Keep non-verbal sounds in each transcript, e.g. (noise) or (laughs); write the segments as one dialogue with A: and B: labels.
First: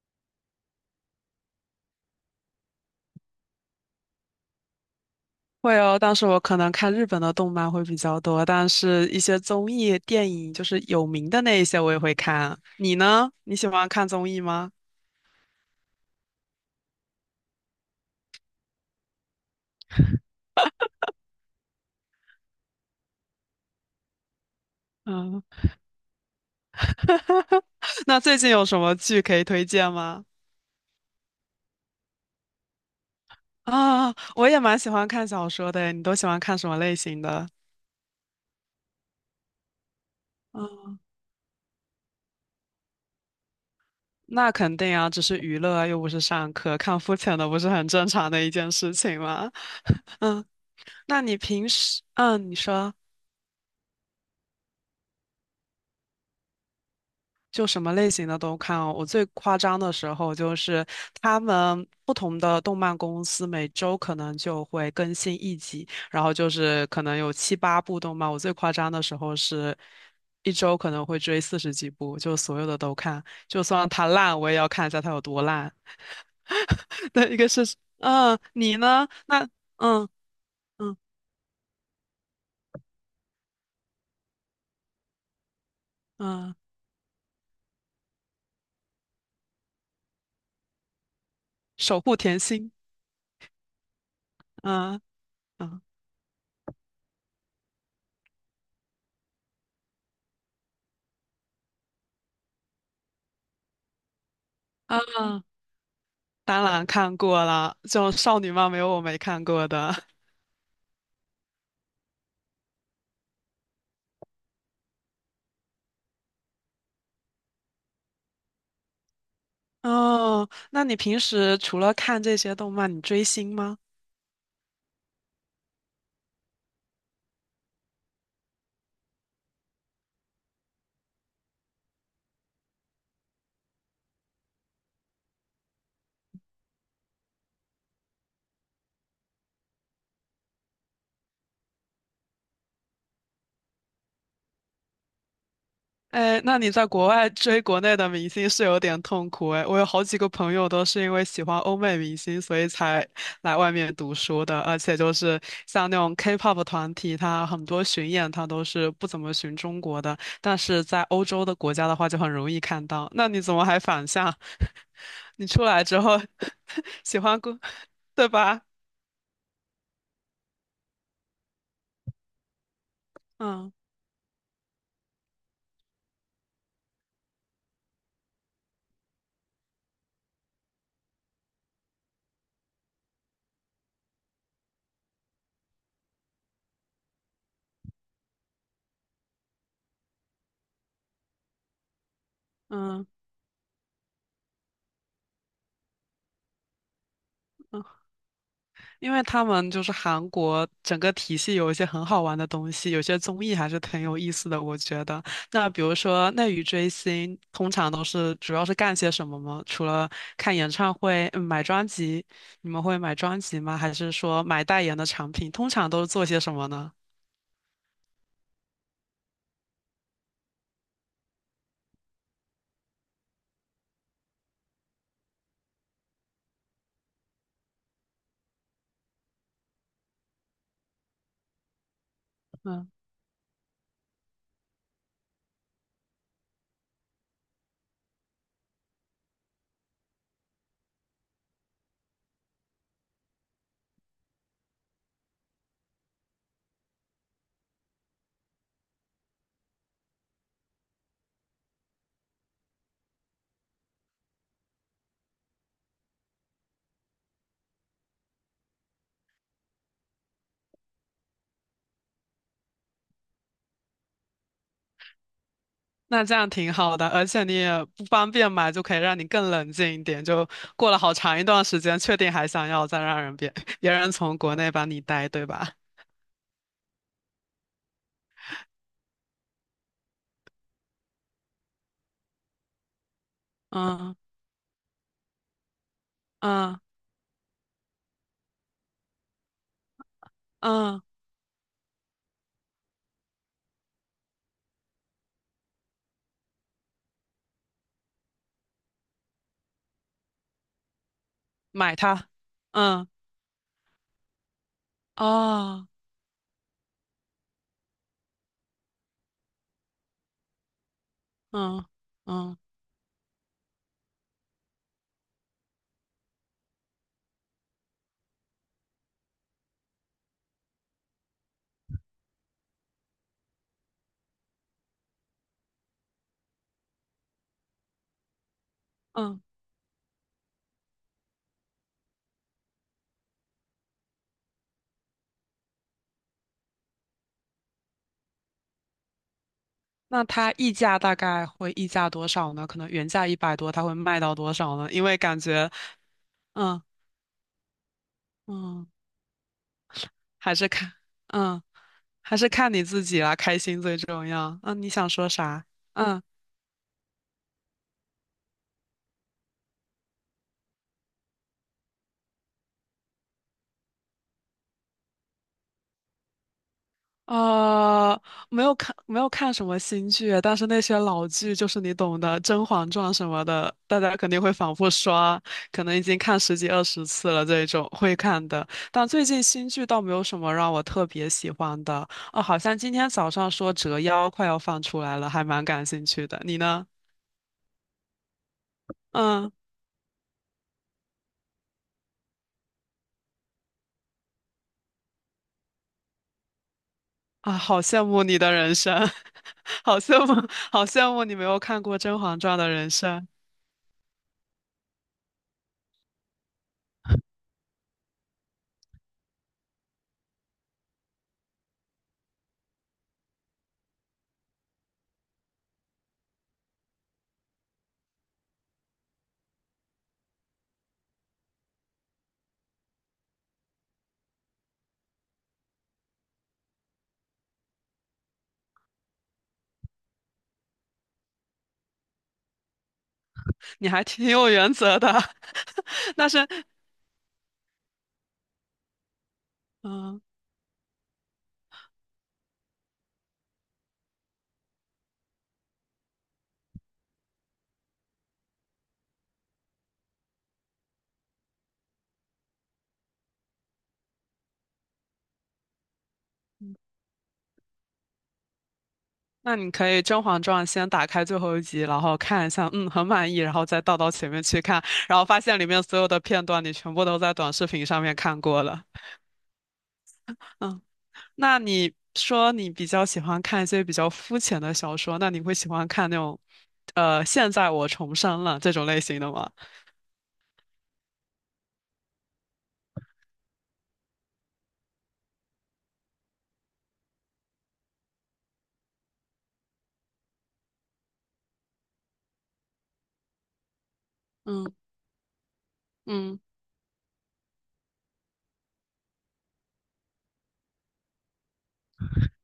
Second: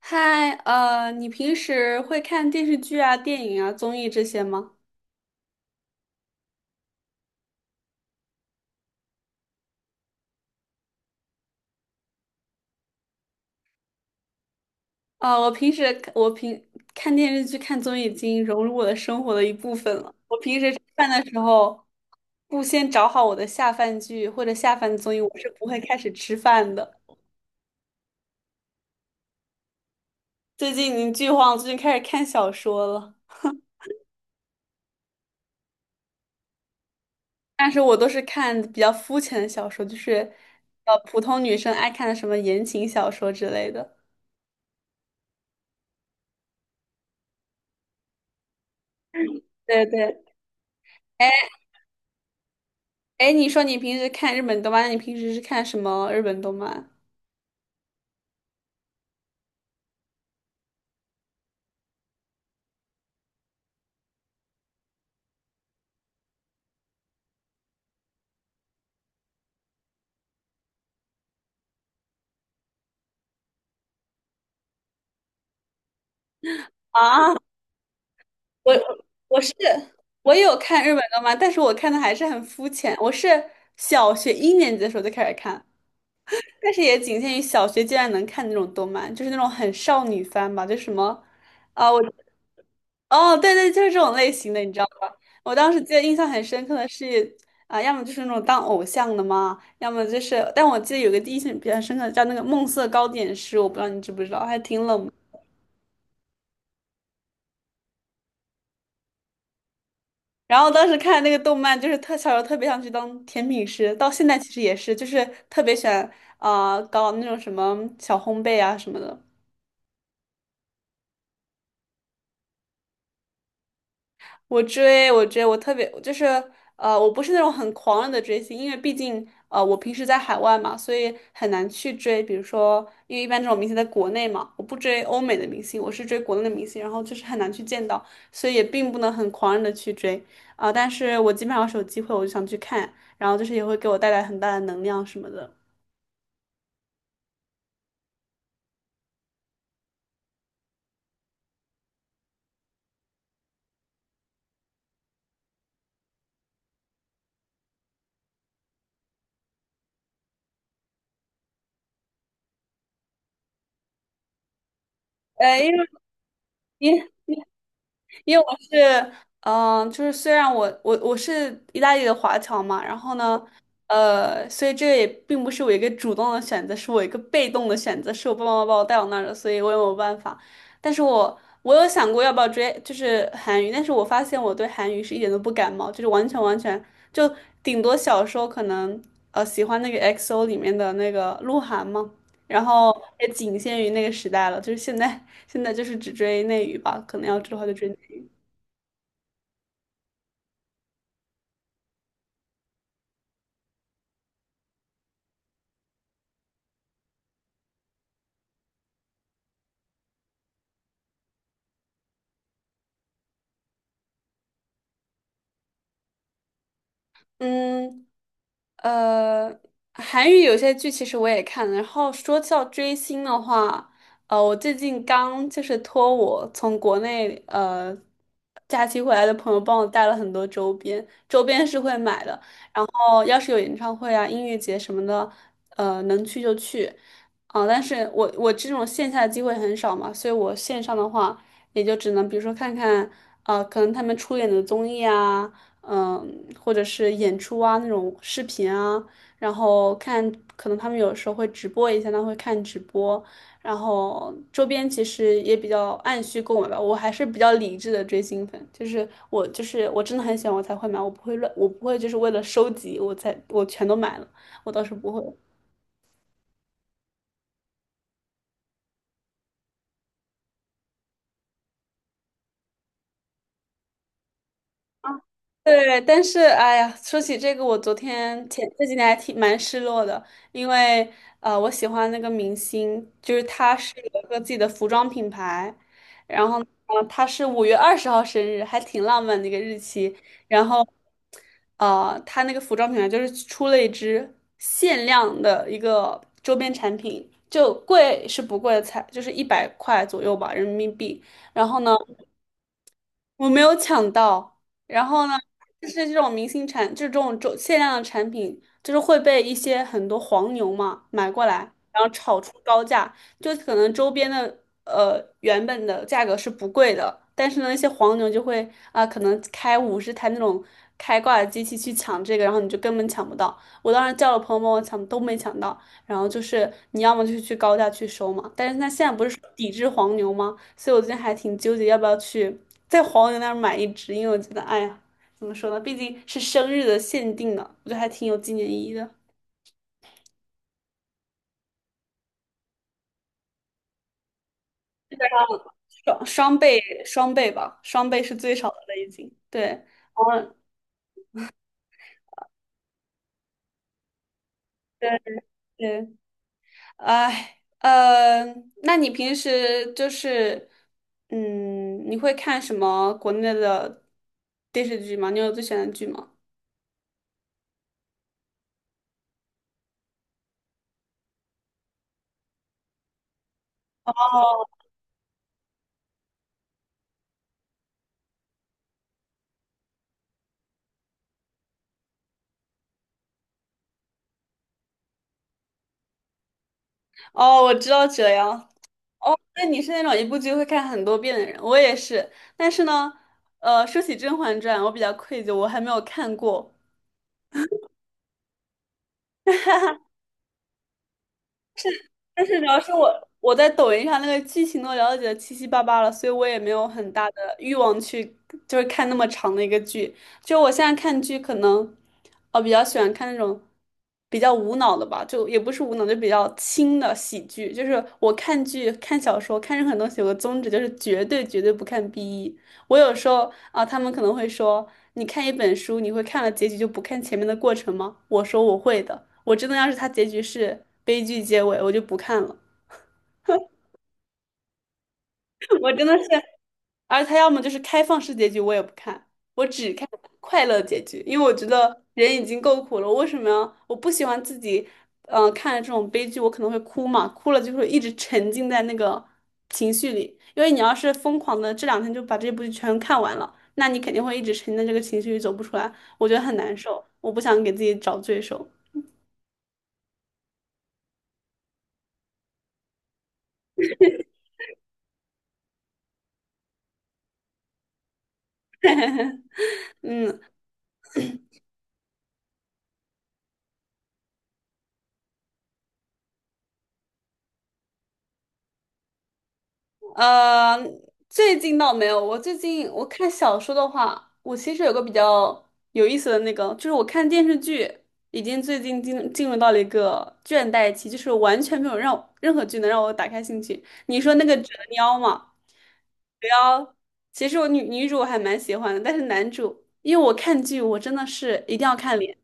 A: 嗨，你平时会看电视剧啊、电影啊、综艺这些吗？
B: 会哦，但是我可能看日本的动漫会比较多，但是一些综艺、电影，就是有名的那一些我也会看。你呢？你喜欢看综艺吗？
A: 啊、我平时我平看电视剧、看综艺已经融入我的生活的一部分了。我平时吃饭的时候，不先找好我的下饭剧或者下饭综艺，我
B: 嗯，
A: 是不会开始吃饭的。
B: (laughs) 那最近有什么剧可以推荐吗？
A: 最近已经剧荒，最近开始看小说了，
B: 啊，我也蛮喜欢看小说的，你都喜欢看什么类型的？
A: 但是我都是看比较肤浅的小说，就是
B: 嗯，
A: 普通女生爱看的什么言情小说之类的。
B: 那肯定啊，只是娱乐啊又不是上课，看肤浅的不是很正常的一件事情吗？
A: 对对。
B: 嗯，那
A: 哎
B: 你平时，嗯，你说。
A: 哎，你说你平时看日本动漫，那你平时是看什么日本动漫？
B: 就什么类型的都看哦。我最夸张的时候就是他们不同的动漫公司每周可能就会更新一集，然后就是可能有7、8部动漫。我最夸张的时候是一周可能会追40几部，就所有的都看，就算它烂我也要看一下它有多烂。(laughs) 对，
A: 啊，
B: 一个是，嗯，
A: 我
B: 你呢？
A: 我
B: 那，
A: 是
B: 嗯
A: 我有看日
B: 嗯
A: 本动漫，但是我看的还是很肤浅。我是小学一年级的时候就开始看，
B: 嗯，
A: 但是也仅限于小学阶段能看那种动漫，就是那种很少女番吧，就什么啊，
B: 守
A: 我
B: 护甜心，
A: 哦，对对，就是这种类型的，你知道
B: 嗯
A: 吧？我当时
B: 嗯。
A: 记得印象很深刻的是要么就是那种当偶像的嘛，要么就是，但我记得有个第一印象比较深刻的叫那个《梦色糕点师》，我不知道你知不知道，还挺
B: 啊，
A: 冷门。
B: 当然看过了，就少女漫没有我没看过的。
A: 然后当时看那个动漫，就是特小时候特别想去当甜品师，到现在其实也是，就是特别喜欢搞那种什么小烘焙啊什么的。
B: 哦，那你平时除了看这些动漫，你追星吗？
A: 我特别就是我不是那种很狂热的追星，因为毕竟我平时在海外嘛，所以很难去追。比如说，因为一般这种明星在国内嘛，我不追欧美的明星，我是追国内的明星，然后就是很难去见到，所以也并不能很狂热的去追。但是我基本上是有机会，我就想去看，然后就是也会给我带来很大的能量什么的。
B: 哎，那你在国外追国内的明星是有点痛苦哎。我有好几个朋友都是因为喜欢欧美明星，所以才来外面读书的。而且就是像那种 K-pop 团体，它很多巡演它都是不怎么巡中国的，但是在欧洲的国家的话就很容易看到。那你怎么还反向？(laughs) 你
A: 呃，
B: 出
A: 因
B: 来
A: 为
B: 之后 (laughs)
A: 因
B: 喜欢过，对
A: 因为我
B: 吧？
A: 是，就是虽然我是意大利的华侨嘛，然后呢，
B: 嗯
A: 所以这个也并不是我一个主动的选择，是我一个被动的选择，是我爸爸妈妈把我带到那儿的，所以我也没有办法。但是我我有想过要不要追，就是韩语，但是我发现我对韩语是一点都不感冒，就是完全完全就顶多小时候可能喜欢那个 XO 里面的那个鹿晗嘛，然后
B: 嗯。
A: 也仅限于那个时代了，就是现在就是只追内娱吧，可能要追的话就追。内
B: 嗯
A: 娱。
B: 因为他们就是韩国整个体系有一些很好玩的东西，有些综艺还是挺有意思的，我觉得。那比如说内娱追星，通常都是主要是干些什么吗？除了看演唱会、买专辑，你们会买专辑吗？还是说买代言的产品？通常都是做些什么呢？
A: 嗯，呃，韩语有些剧其实我也看了。然后说到追星的话，我最近刚就是托我从国内假期回来的朋友帮我带了很多周边，周边是会买的。
B: 嗯，
A: 哦，要是有演唱会啊、音乐节什么的，能去就去，但是我这种线下的机会很少嘛，所以我线上的话，也就只能比如说看看，啊，可能他们出演的综艺啊，或者是演出啊那种视频啊，然后看，可能他们有时候会直播一下，那会看直播，然后周边其实也比较按需购买吧，我还是比较理智的追星粉，就是我真的很喜欢我才会买，我不会乱，我不会就是为了收集我才全都买了，我倒是不会。
B: 那这样挺好的，而且你也不方便买，就可以让你更冷静一点。就过了好长一段时间，确定还想要，再让人别 (laughs) 别人从国内把你带，对吧？
A: 对，但是哎呀，说起这个，我昨天前这几天还挺蛮失落的，因为我喜欢那个明星，就是他是
B: 嗯
A: 有一个自己的服装品牌，然后呢，
B: 嗯。
A: 他是5月20号生日，还挺浪漫的一个日期。然后，
B: 嗯，
A: 他那个服装品牌就是出了一支限量的一个周边产品，就贵是不贵的，才就是100块左右吧，人民币。然后呢，
B: 买它，嗯，
A: 我没有抢到，然后呢，就
B: 哦，
A: 是这种明星产，就是这种限量的产品，就是会被一些很多黄牛嘛买过来，
B: 嗯
A: 然后炒出
B: 嗯
A: 高价，就可能周边的原本的价格是不贵的，但是呢，那些黄牛就会可能开50台那种开挂的机器去抢这个，然后你就根本抢不到。我当时叫了朋友帮我抢，都没抢到。然后就是你要么就去高价去收嘛，但是他现在不是说
B: 嗯，
A: 抵制黄牛吗？所以我最近还挺纠结要不要去在黄牛那儿买一只，因为我觉得，哎呀，怎么说呢，毕竟是生日的限定呢，我觉得还挺有纪念意义的。
B: 那它溢价大概会溢价多少呢？可能原价一百多，它会卖到多少呢？因为感觉，
A: 双双倍
B: 嗯
A: 双倍吧，双倍是最少的
B: 嗯，
A: 了已经。对，嗯，
B: 还是看，嗯，还是看你自己啦，开心最重要。嗯，你想
A: 对
B: 说啥？
A: 对。
B: 嗯。
A: 哎，呃，那你平时就是，你会看什么国内的电视剧吗？你有最喜欢的剧吗？
B: 呃，没有看什么新剧，但是那些老剧就是你懂的，《甄嬛传》什么的，大家肯定会反复刷，可能已经看10几20次了这种会看的。但最近新剧倒没有什么让我特别喜欢的。哦，好像今天早上说《折腰》快要放出来了，还蛮感兴趣的。你呢？
A: 哦，我知道这样。哦，
B: 嗯
A: 那你是那种一部剧会看很多遍的人，我也是。但是呢，说起《甄嬛传》，我比较愧疚，我还没有看过。
B: 啊，好羡慕你的人生，(laughs) 好羡慕，好羡慕你没有看过《甄嬛
A: 但
B: 传》
A: 是主
B: 的
A: 要
B: 人
A: 是
B: 生，
A: 我在抖音上那个剧情都了解的七七八八了，所以我也没有很大的欲望去就是看那么长的一个剧。就我现在看剧，可能比较喜欢看那种比较无脑的吧，就也不是无脑，就比较轻的喜剧。就是我看剧、看小说、看任何东西，有个宗旨就是绝对绝对不看 BE。我有时候啊，他们可能会说，你看一本书，你会看了结局就不看前面的过程吗？我说我会的，我真的要是它结局是悲剧结尾，我就不看了。
B: 你还挺有原则的。
A: (laughs) 我真
B: (laughs)
A: 的是，
B: 但是
A: 而他要么就是开放式结局，我也不看，我只看
B: 嗯，
A: 快乐结局，因为我觉得人已经够苦了，为什么要？我不喜欢自己，看这种悲剧，我可能会哭嘛，哭了就会一直沉浸在那个情绪里。因为你要是疯狂的这两天就把这部剧全看完了，那你肯定会一直沉浸在这个情绪里走不出来，我觉得很难受，我不想给自己找罪受。
B: 那你可以《甄嬛传》先打开最后一集，然后看一下，嗯，很满意，然后再倒到前面去看，然后发现里面所有的片段你全部都在短视频上面看过了。
A: 嗯。
B: 嗯，那你说你比较喜欢看一些比较肤浅的小说，那你会喜欢看那种，现在我重生了这种类型的吗？
A: 呃，最近倒没有。我最近我看小说的话，我其实有个比较有意思的那个，就是我看电视剧，已经最近进入到了一个倦怠期，就是完全没有让任何剧能让我打开兴趣。你说那个折
B: 嗯
A: 腰嘛，
B: 嗯
A: 折腰，其实女主我还蛮喜欢的，但是男主，因为我看剧我真的是一定要看。脸。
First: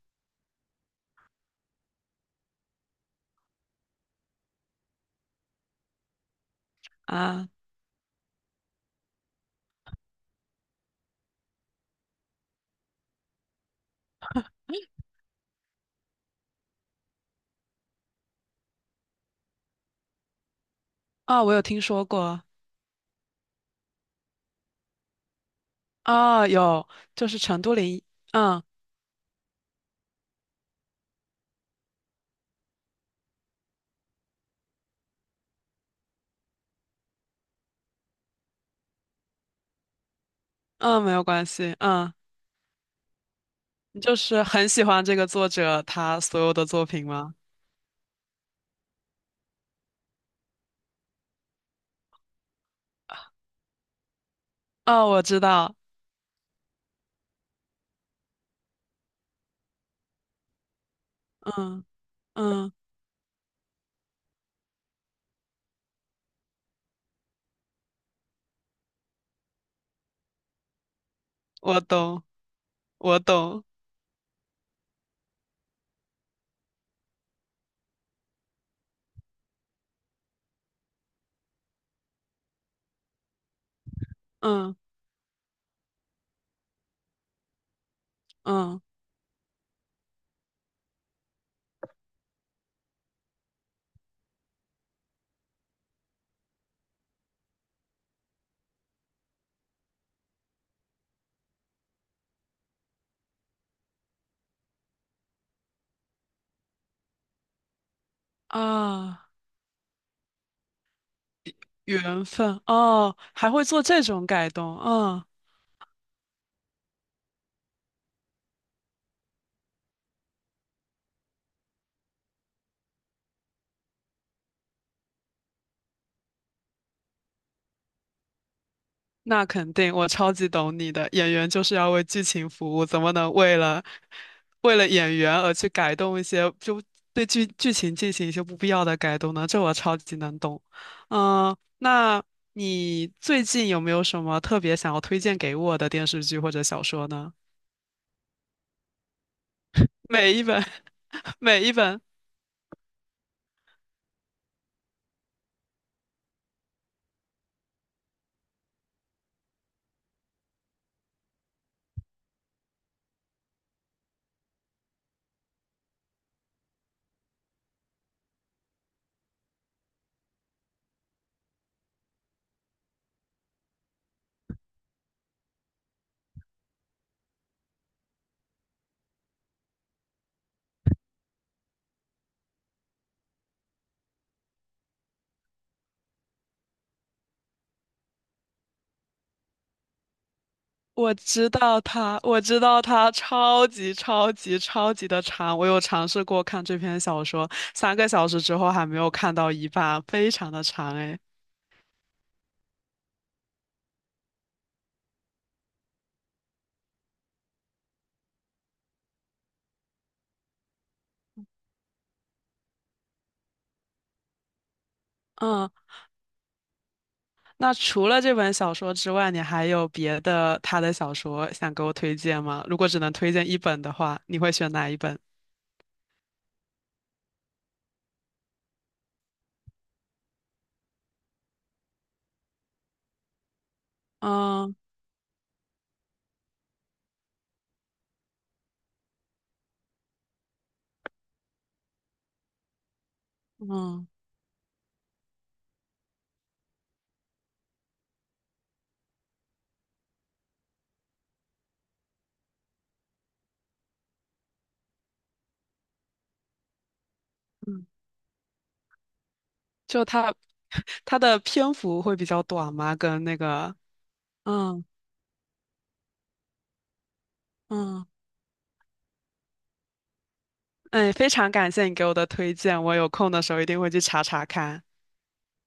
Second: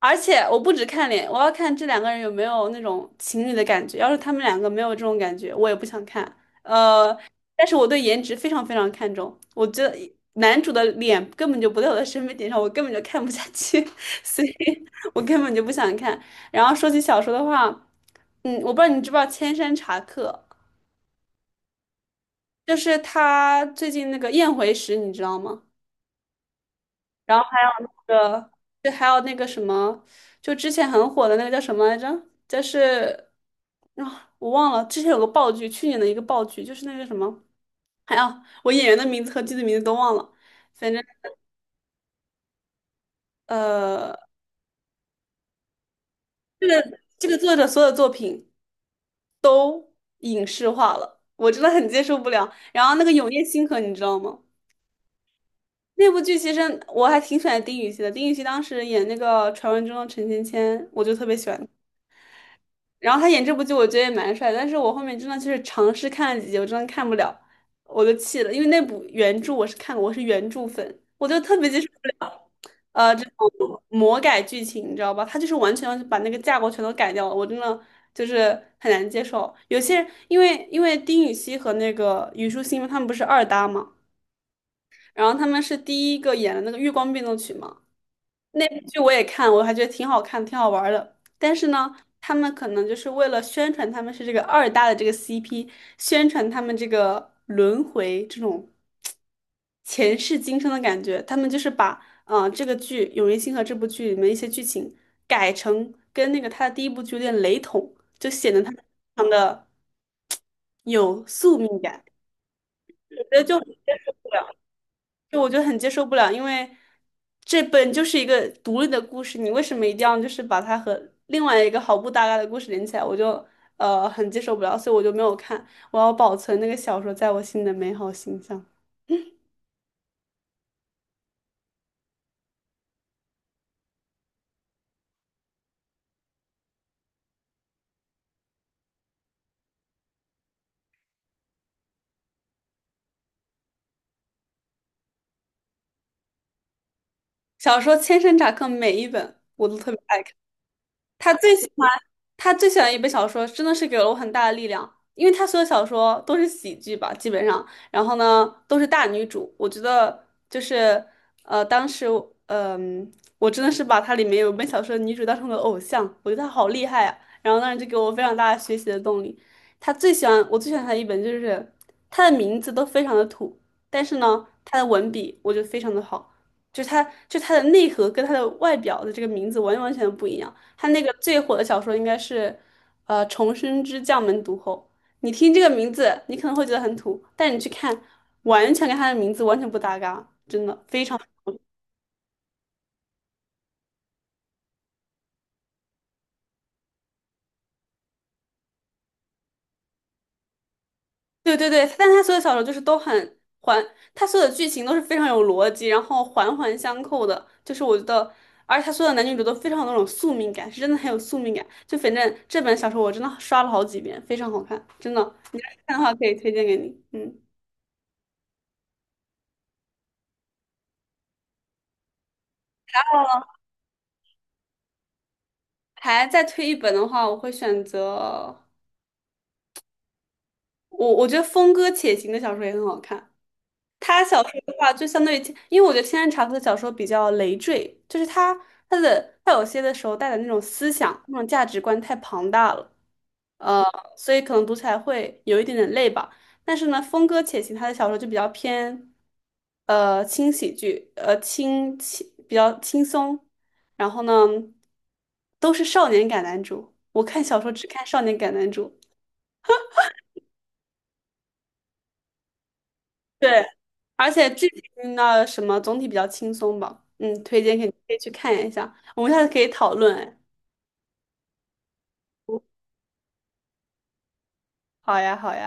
A: 而且我不只看脸，我要看这两个人有没有那种情侣的感觉。要是他们两个没有这种感觉，我也不想看。呃，
B: 啊。
A: 但是我对颜值非常非常看重，我觉得男主的脸根本就不在我的审美点上，我根本就看不下去，(laughs) 所以我根本就不想看。然后说起小说的话，我不知道你知不知道《千山茶客》，
B: 啊，我有听说过。
A: 就是他最近那个《宴回时》，你知道吗？
B: 啊，有，就
A: 然
B: 是
A: 后还
B: 陈
A: 有
B: 都灵，
A: 那个，
B: 嗯
A: 就还有那个什么，就之前很火的那个叫什么来着？就是啊，我忘了，之前有个爆剧，去年的一个爆剧，就是那个什么，还有我演员的名字和剧的名字都忘了，反正
B: 嗯，没有关系，嗯。你就
A: 呃，
B: 是很喜欢这个作者他所有的
A: 这
B: 作
A: 个
B: 品
A: 这
B: 吗？
A: 个作者所有作品影视化了，我真的很接受不了。然后那个《永夜星河》，你知道吗？
B: 哦，我知道，
A: 那部剧其实我还挺喜欢丁禹兮的，丁禹兮当时演那个《传闻中的陈芊芊》，我就特别喜欢。
B: 嗯嗯，
A: 然后他演这部剧，我觉得也蛮帅的，但是我后面真的就是尝试看了几集，我真的看不了，我就气了，因为那部原著我是看过，我是原著粉，我就特别
B: 我
A: 接受不
B: 懂，
A: 了，
B: 我
A: 这
B: 懂，
A: 种魔改剧情，你知道吧？他就是完全要把那个架构全都改掉了，我真的就是很难接受。有些人因为丁禹兮和那个虞书欣他们不是二搭嘛，
B: 嗯
A: 然后他们是第一个演的那个《月光变奏曲》嘛。那部
B: 嗯
A: 剧我也看，我还觉得挺好看，挺好玩儿的。但是呢，他们可能就是为了宣传他们是这个二搭的这个 CP，宣传他们这个轮回这种前世今生的感觉，他们就是把这个剧《永夜星河》这部剧里面一些剧情改成跟那个他的第一部剧有点雷同，就显得他们非
B: 啊，
A: 常的有宿命感。
B: 缘分
A: 我
B: 哦，
A: 觉得
B: 还
A: 就。
B: 会做这种改动，嗯。
A: 就我觉得很接受不了，因为这本就是一个独立的故事，你为什么一定要就是把它和另外一个毫不搭嘎的故事连起来？我就很接受不了，所以我就没有看。我要保存那个小说在我心里的美好形象。
B: 那肯定，我超级懂你的。演员就是要为剧情服务，怎么能为了演员而去改动一些，就对剧情进行一些不必要的改动呢？这我超级能懂。嗯，那你最近有没有什么特别想要推荐给我的电视剧或者小说呢？
A: 小说千山茶客每一本我都特别爱看。
B: 每一本，(laughs)
A: 他最
B: 每
A: 喜
B: 一
A: 欢
B: 本。
A: 他最喜欢一本小说，真的是给了我很大的力量，因为他所有小说都是喜剧吧，基本上，然后呢都是大女主，我觉得就是呃，当时嗯、呃我真的是把它里面有一本小说的女主当成了偶像，我觉得她好厉害啊，然后当时就给我非常大的学习的动力。他最喜欢我最喜欢他的一本就是他的名字都非常的土，但是呢他的文笔我觉得非常的好，就是他就他的内核跟他的外表的这个名字完完全不一样。他那个最火的小说应该是，《重生之将门毒后》。你听这个名字，你可能会觉得很土，但你去看，完全跟他的名字完全不搭嘎，真的非
B: 我
A: 常。
B: 知道他，我知道他超级超级超级的长。我有尝试过看这篇小说，3个小时之后还没有看到一半，非常的长诶。
A: 对对对，但他所有小说就是都很环，他所有的剧情都是非常有逻辑，然后环环相扣的。就是我觉得，而且他所有的男女主都非常有那种宿命感，是真的很有宿命感。就反正这本小说我真的刷了好几遍，非常好看，真的。你
B: 嗯，
A: 要是看的话，可以推荐给你。嗯，
B: 那除了这本小说之外，你还有别的他的小说想给我推荐吗？如果只能推荐一本的话，你会选哪一本？
A: 还再推一本的话，我会选择。我觉得峰哥且行的小说也很好看。他小说的
B: 嗯
A: 话，就相对于，因为我觉得天山茶夫的小说比较累赘，就是他他有些的时候带的那种思想、那种价值观太庞大了，呃，
B: 嗯
A: 所以可能读起来会有一点点累吧。但是呢，峰哥且行他的小说就比较偏，轻喜剧，呃，轻轻比较轻松，然后呢，都是少年感男主。我看小说只
B: 嗯，
A: 看少年感男主。
B: 就他他的篇幅会比较短吗？跟那
A: 对，
B: 个
A: 而且剧
B: 嗯
A: 情的什么总体比较轻松吧，嗯，推荐给你
B: 嗯，
A: 可以去看一下，我们下次可以讨论，哎，
B: 哎，非常感谢你给我的推荐，我有空的时候一定会去查查看。
A: 好呀，好呀。